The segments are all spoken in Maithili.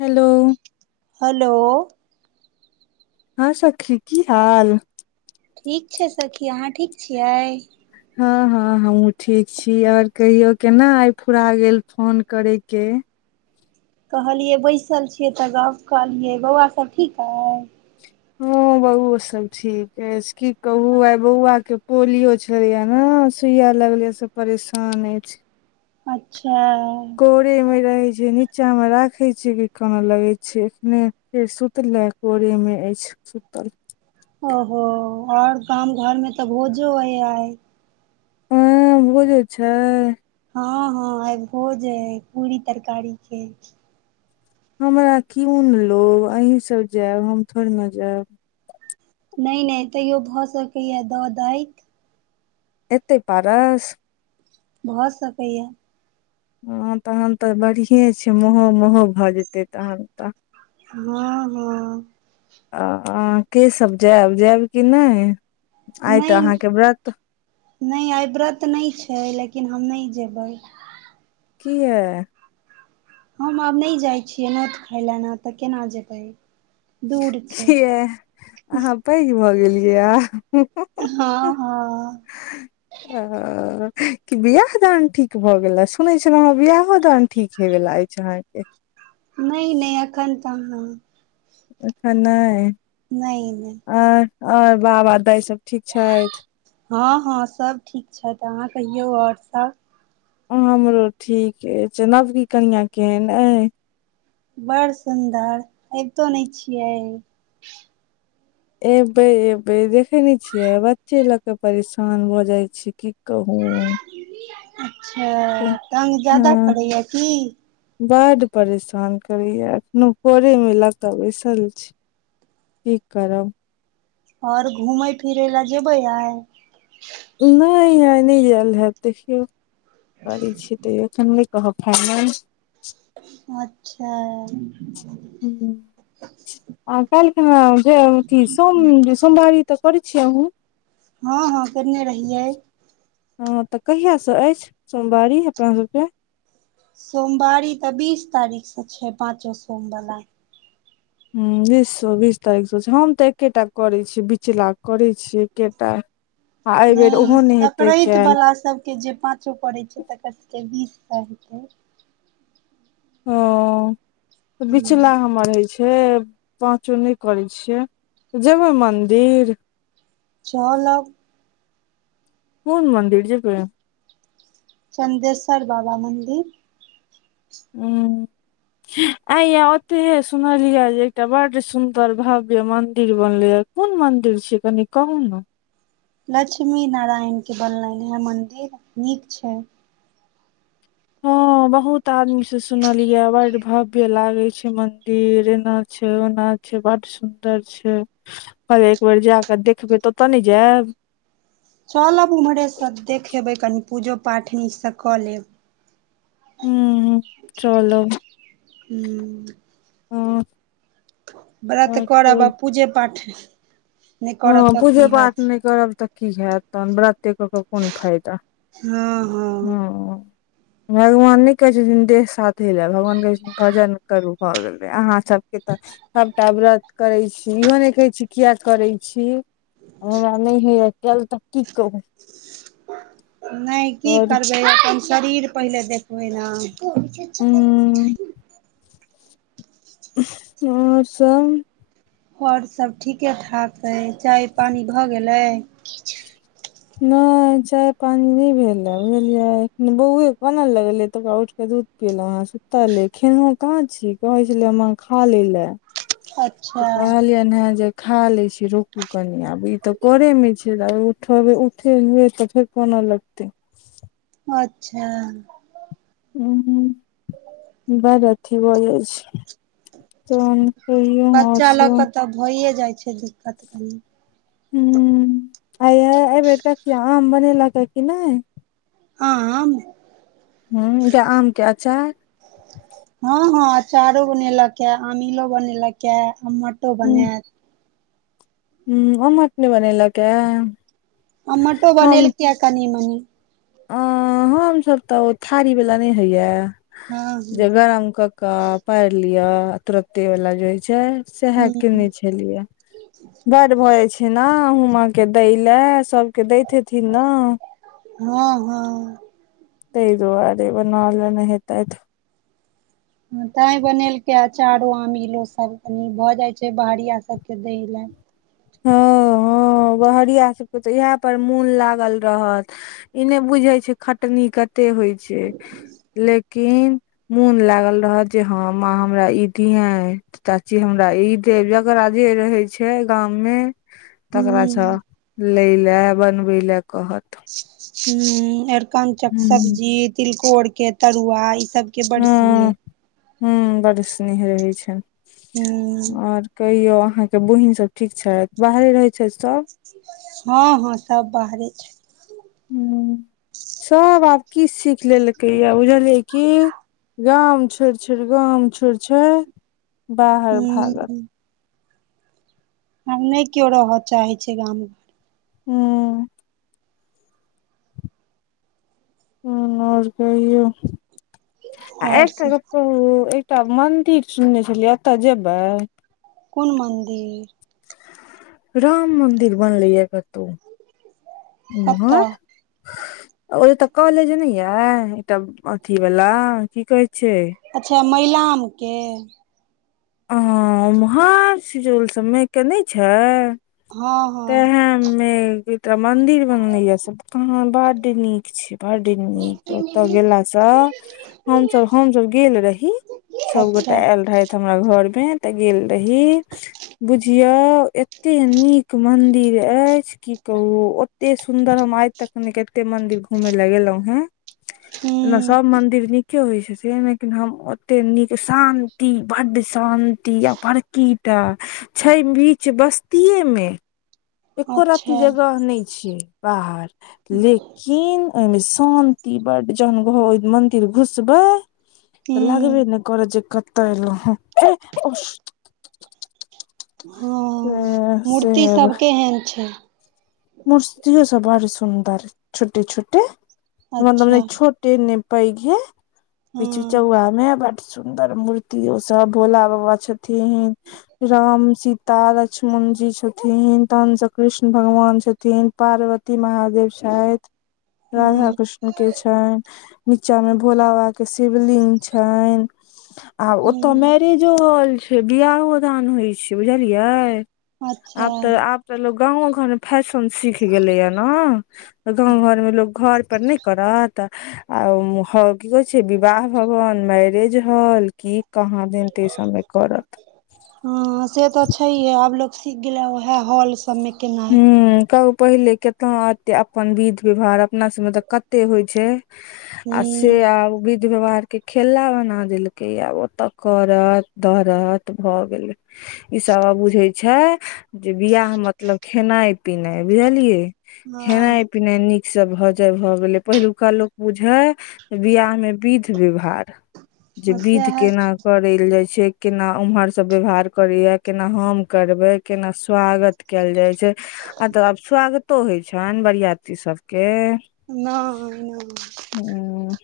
हेलो हलो हँ सखी की हाल ठीक छै सखी अहाँ ठीक छियै हँ हँ हमहुँ ठीक छी और कहियो केना आइ फुरा गेल फोन करे के कहलियै बैसल छियै तऽ गप कहलियै बौआ सभ ठीक है हँ बौओ सब ठीक अछि की कहू आ बौआ के पोलियो छलैया न सुइया लगलिय से परेशाने छै अच्छा कोरे मे रहै छै नीचा मे राखै छियै कि कानऽ लगै छैय एखने फेर सुतलै कोरेमे अछि सुतल ओहो और गाम घर मे तऽ भोजो यै आय ऊं भोजो छै हँ हँ आई भोज अइ पूरी तरकारी के हमरा कीउन लो अहीं सब जायब हम थोड़ ने जायब नहि नहि तैयो भऽ सकैए दऽ दैत एते पारस भऽ सकैया हँ तखन तऽ बढ़िए छै महो महो भऽ जेतै तखन तऽ हँ हँ अहाँ के सब जायब जायब कि नहि आइ तऽ नहि अहाँके व्रत नहि आई व्रत नहि छै लेकिन हम नहि जेबै किया हम आब नहि जाइत छियै नोत खाय लेना तऽ केना जेबै दूर छै किया अहाँ पैघ भऽ गेलियैए आब हँ हँ ह [unintelligible] कि बियाह दान ठीक भए गेला सुनै छलहु हेँ बियाहो दान ठीक हेवाला यै ् [unintelligible] नहि नहि अखन तऽ ह अखन नहि नहि नहि आ आर बाबा दाय सब ठीक छैथ हँ हँ सब ठीक छथि अहाँ कहियौ ओर सब हमरो ठीके अछि नवकी कनिआ केहन अछि बड़ सुन्दर अबितो नहि छियै एबै एबै देखे ने छियै बच्चे लऽ के परेशान भऽ जाई छै की कहू अच्छा तंग जादा करैया की बड परेशान करैया एखनो कोरे लक तऽ बैसल छी की करब ओर घूमय फिरै लए जेबै आय नहि आय नहि जयल हैत देखियौ कड़ै छी त एखन नहि कहब खे काल अच्छा [unintelligible] आ काल्हि खुना जे अथी सो सोमवारी तऽ करैत छियै अहुँ हँ हँ केने रहियै हँ तऽ कहिया से अछि सोमवारी अपना सबके सोमवारी तऽ बीस तारीख से छै पाचो सोम वला ह बीस सँ बीस तारीख स छै हम तऽ एकेटा करै छियै बिचला करै छियै एकेटा आ अइ बेेर ओहो नहि हेतै कैल के जे पाँचो पड़ैत छै तकर सबके बीस के हेतै ओ त बिचला हमर होय छै पाँचो नहि करै छियै जेबै मन्दिर चलब कोन मन्दिर जेबय चन्देसर बाबा मन्दिर हूं आइया ओतेहे सुनलियै जे एकटा बड सुन्दर भव्य मन्दिर बनलैय कोन मंदिर छै कनि कहू ने लक्ष्मी नारायण के बनलनि हे मंदिर नीक छै हँ बहुत आदमी से सुनलीये बड भक्त के लागे छै मंदिर एना छै ओना छै बड सुंदर छै आओर एक बेर जाकऽ देखबै तऽतऽ ने जायब चलब ओम्हरेसँ देखेबै कनि पूजो पाठ निक स कऽ लेब हूं हूं चलब हूँ हँ व्रत करब आ पूजे पाठ नहि करब हँ तऽ पूजे की पाठ हैत नहि करब तऽ की हैत तहन व्रते कऽ क कोन फायदा हँ हँ हँ [inaudible] भगवान नहि कहै छथिन देह साथे लैब भगवान कहै छथिन भजन करू भऽ गेलै अहाँ सबके तऽ सभटा व्रत करै छी इहो नहि कहे छी किया करे छी हमरा नहि होइयै कएल तऽ की कहू नहि की करू करबै अपन शरीर पहिले देखबै ने हूँ आओर सब आओर सब ठीके ठाक है चाय पानी भऽ गेलै नहि चाय पानि नहि भेलयै बुझलियै बौआ कान लगेलै तकरा उठ क दूध केलहुँ अँ सुताल ले खेनहहुँ कहाँ छी कहै छलै हम खा लै लए अच्छा तऽ कहलिय नहा जे खा लै छी रोकू कनि आब ई तऽ कोरेमे छै आब उठे हुए तऽ फेर कोना लगतै अच्छा हूं हूं बड अथि हो जाय छै त कहियो आओर सब तब होइए जाइ छै दिक्कत कनि ह आ एहिबेर का आम बनेलक है कि नहि ह आम ह्म्म आम के अचार हँ हँ अचारो बनेलक मैं अमीलो बनेलक यै अमोटो बनैत ह हमर अपने बनेलक ऐ [unintelligible] अमोटो बनेलके कनी मनी अ हमसब तऽ ओ थारी वाला नहि होइयै हँ जे गरम कऽ का पारि लिय तुरत्ते वाल जे होइ छै सेहै हँ कने छलियै बट भऽ जाइ छै ने हुमा के दै ले सबके दैत हथिन ने हँ हँ तेइ दौआरे बना लेने हेतत ताई बनेलकै अचारो आमिलो सब कनी भऽ जाय छै बाहरिया सबके देय ले हँ हँ बहारिया सबके तऽ इएह पर मोन लागल रहत ई नहि बुझै छै खटनी कते होइ छै लेकिन मोन लागल रहत जे हँ माँ हमरा ई दिये चाची हमरा ई दे जकरा जेे रहे छै गाँव मै तकरा हूँ छ लेलै बनबे ले कहत ह अरकञ्चक हूँ सब्जी तिलकोर के तरुआ ई सब के बड़सी [unintelligible] हू बड स्नेह रहै छनि हूँ आओर कहियौ अहाँके बहिन सब ठीक छथि बाहरे रहै छथि सभ हँ हँ सब बाहरे छै हूं सब आब की सिख लेलकै या बुझलियै की गाम छोड़ि छोड़ि गाम छोड़ि छड़ बाहर भागत हूँ आ नहि कियो रहा चाहे छै गाम हूँ ह आओर कहीयो आ और एकटा से गप क ओ एकटा मन्दिर सुनने छलियै एतऽ जेबै कुन मन्दिर राम मन्दिर बलैया कतौ उमहर ह [unintelligible] ओएत काॅलेज नहि य एकटा अथी वाला की कहै छै अच्छा मैईलामके अ उम्हर सिजौल सभय मे ए नहि छै हँ तऽ हँ हे मे मन्दिर बनलैया स हँ बड नीक छै बड नीक ओतय गेलासँ हमसब हमसब गेल रही अच्छा सबगोटा आयल रह हमरा घर मे तऽ गेल रही बुझियो एते नीक मंदिर अएछ कि कहू ओते सुन्दर हम आइ तक नै कते मंदिर घुमैय लए एलहुं हें ओना हूँ सब मंदिर नीके होइ छथिन लेकिन हम ओतेक नीक शान्ति बड शान्ति अ पकीएटा छै बीच बस्तीे मे एकको राती अच्छा जगह नहि छैय बाहर लेक किन ओहिमे शान्ति बड जहन ग घर ओहि मंदिर घुसबै तऽ लगबे हूँ नै करत जे कतऽ एलौह हँ हँ से मूर्ति सब केहन छै मुसरी सब बड़ सुन्दर छोटे छोटे मतलब अच्छा छो टे नेपैघे पीच हँ चउवा मे ब सुन्दर मूर्ति ओ सब भोला बाबा छथिन राम सीत लक्ष्मण जी छथिन तहनस कृष्ण भगवान छथिन पार्वती महादेव शायद राधा हँ कृष्ण के छनि नीचा में भोला बा के शिवलिंग छनि आब ओतय हूँ मैरेजो हो छै बियाह दान होइ छै बुझलियै अच्छा आब तऽ आब तऽ लोक गाँवो घर में फैस सीख गेले या ने गाँं घर में लोको घर पर नहि करत आ ह की कहै छै विवाह भवन मारेज हल कऽ कहाँ दिन ताहि सभमें करत ह से तऽ छैहे आब लोग सीख गेले उएहे हॉल सभ मे ह कहू पहिले केतना एते अपन विध व्यवहार अपना सब मे तऽ कते होइ छै आस हूँ आउ विध व्यवहार के खेला बना देलकै आब ओतऽ करत रत भऽ गेलै ई सब बुझे छै जे बियाह मतलब खेनाइ पिनाइ बुझलियै हँ खेनाइ पिनाइ नीक सब भऽ जाय भऽ गेलै पहिलुका लोक बुझे बियाह में विध व्यवहार जे विध सएह केना छै करल जाइ छै केना उम्हर सब व्यवहार करे या केना हम करबे केना स्वागत केल जाय छै आ तऽ आब स्वागतो होइ छनि बरियाती सबके नइ नइ हूँ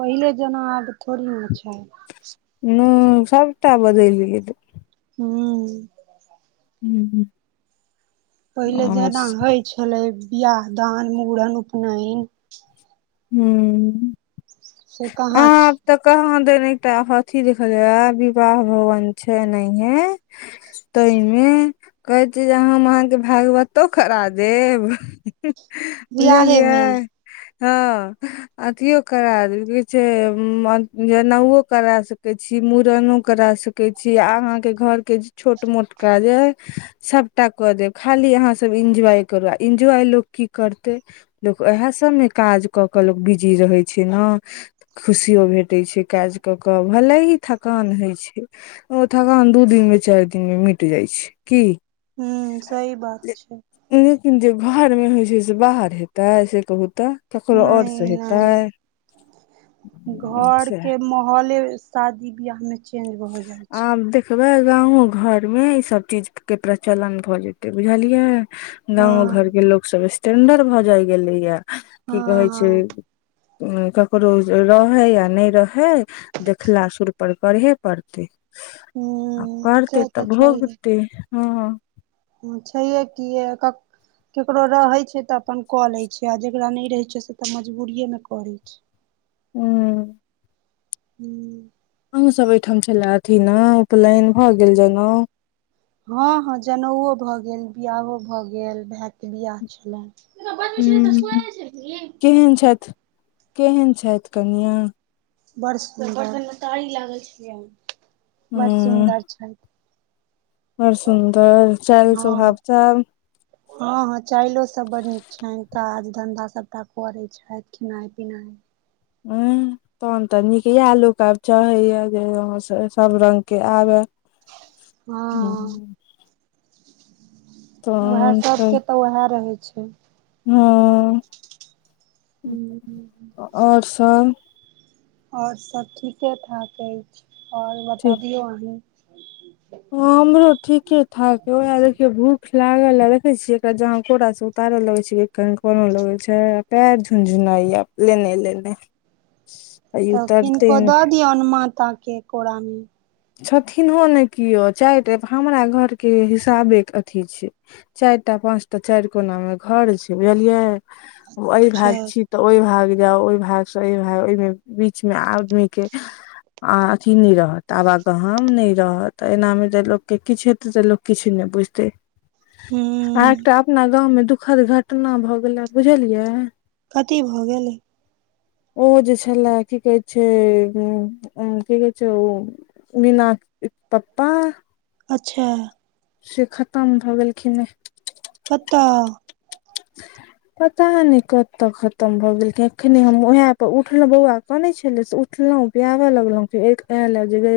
पहिले जेना आब थोड़ी छय ह सबटा बदल गेल तऽ हँ हूँ हूँ पहिले जेना होइ छलै बियाह दान मूड़न उपनयन हूँ से कहाँ आब छी तऽ कहाँ देने एकटा अथी देखल विवाह भवन छै नहिहे तहि में कहैत छी जे हम अहाँके भागवतो करा देब बियाहे बुझलियै मे हँ अथियो करा द क छै जनेउओ करा सकै छी मुड़नो करा सके कहै छी अहाँके घर के जे छोट मोट काज अइ सभटा कऽ देब खाली अहाँसभ इन्जॉय करू आ इन्जॉय लोक की करतै लोक इएह सब मे काज क के लोक बिजी रहे छै ने खुशियो भेटैत छै काज कऽ कऽ भले ही थकान होइत छै ओ थगान दू दिन मे चारि दिन में मिट जाइ छै की हूँ सही बात छै लेकिन जे घरमे होइ छै से बाहर हेतै से कहू तऽ ककरो ओर नहि से हेतै नहि घर सैह के माहौले शादी बियाह में छै आ देख देखबए गाँव घर में ई सब चीज के प्रचलन भऽ जेतै बुझलियै गाँवो घर हँ के लोको सब स्टेंडर्ड भए जाय गेले या की कहे हँ छै हँ ककरो रहे या नहि रहे देखला सुर पर करहे पड़तै हूँ परतें से तऽ तब भोगतै हँ अच्छा य की य क केकरो रहैत छै तऽ अपन कऽ लैत छै आ जेकरा नहि रहै छै से तऽ मजबूरिएमे करैत छय हूँ हूँ हमह सब ओहिठाम छल अथि ने उपनयन भए गेल जनउ हँ हँ जनेउओ भऽ गेल बिआहो भए गेल भाय के बिआह छलनि बाजय छीय त सुनै उंम्म नाहि छ‌इ कि केहन छथ केहन छथ कनिया बड़ सुंदर बर्तन में कारी लागल छ बड़ हूँ सुन्दर छै बड़ सुन्दर चाल स्वभाव सब [inaudible] हँ हँ चाललो सब बड नीक छनि काज धन्धा सबटा करैत छथि खेनाइ पिनाइ हूँ तहन तऽ नीक इएह लोक आब चाहैए जे अहाँ सभ रगं के आबै हँ वएह सबके तऽ वएह रहै छै हँ हूँ आओर सब आओर सब ठीके ठाक अछि आओर बताबियऔ अहीं व हमरो ठीके ठाक उएह देखियो भूख लागल देखे छीे एक जहां कोड़ा से उतार लगे छियै कनि कोनो लगै छै पैर झुनझुनाईय लेने लेने आ ई तऽ उतरते किनको नै दऽ दियऔन माता के कोरा में छथिनहो ने किओ चारि टाप हमरा घरके हिसाबेके अथी छै चारि टा पाँच टा चारि कोना मे घर छै बुझलियै ओ अइ अच्छा भाग छी तऽ ओहि भाग जाउ ओहि भाग से अइ भाग ओहिमे बीच मे आदमी के आ अथी नहि रहत तऽ आबागहम नहि रहत एनामे जे लोक के किछ हेतै तऽ लोक किछ नहि बुझतै आ हूँ एकटा अपना गाँव में दुःखद घटना भऽ गेलै बुझलियै कथी भऽ गेलै ओ जे छले की कहै छै उ की कहै छै ओ मीना पप्पा अच्छा से खत्म भऽ गेलखिन हे कत्त पता नहि कत्तऽ खत्म भऽ गेलख एखनि हम उएह पर उठलहु बौआ कने छले से उठलहुँ पियाबे लगलहुं फे ल जे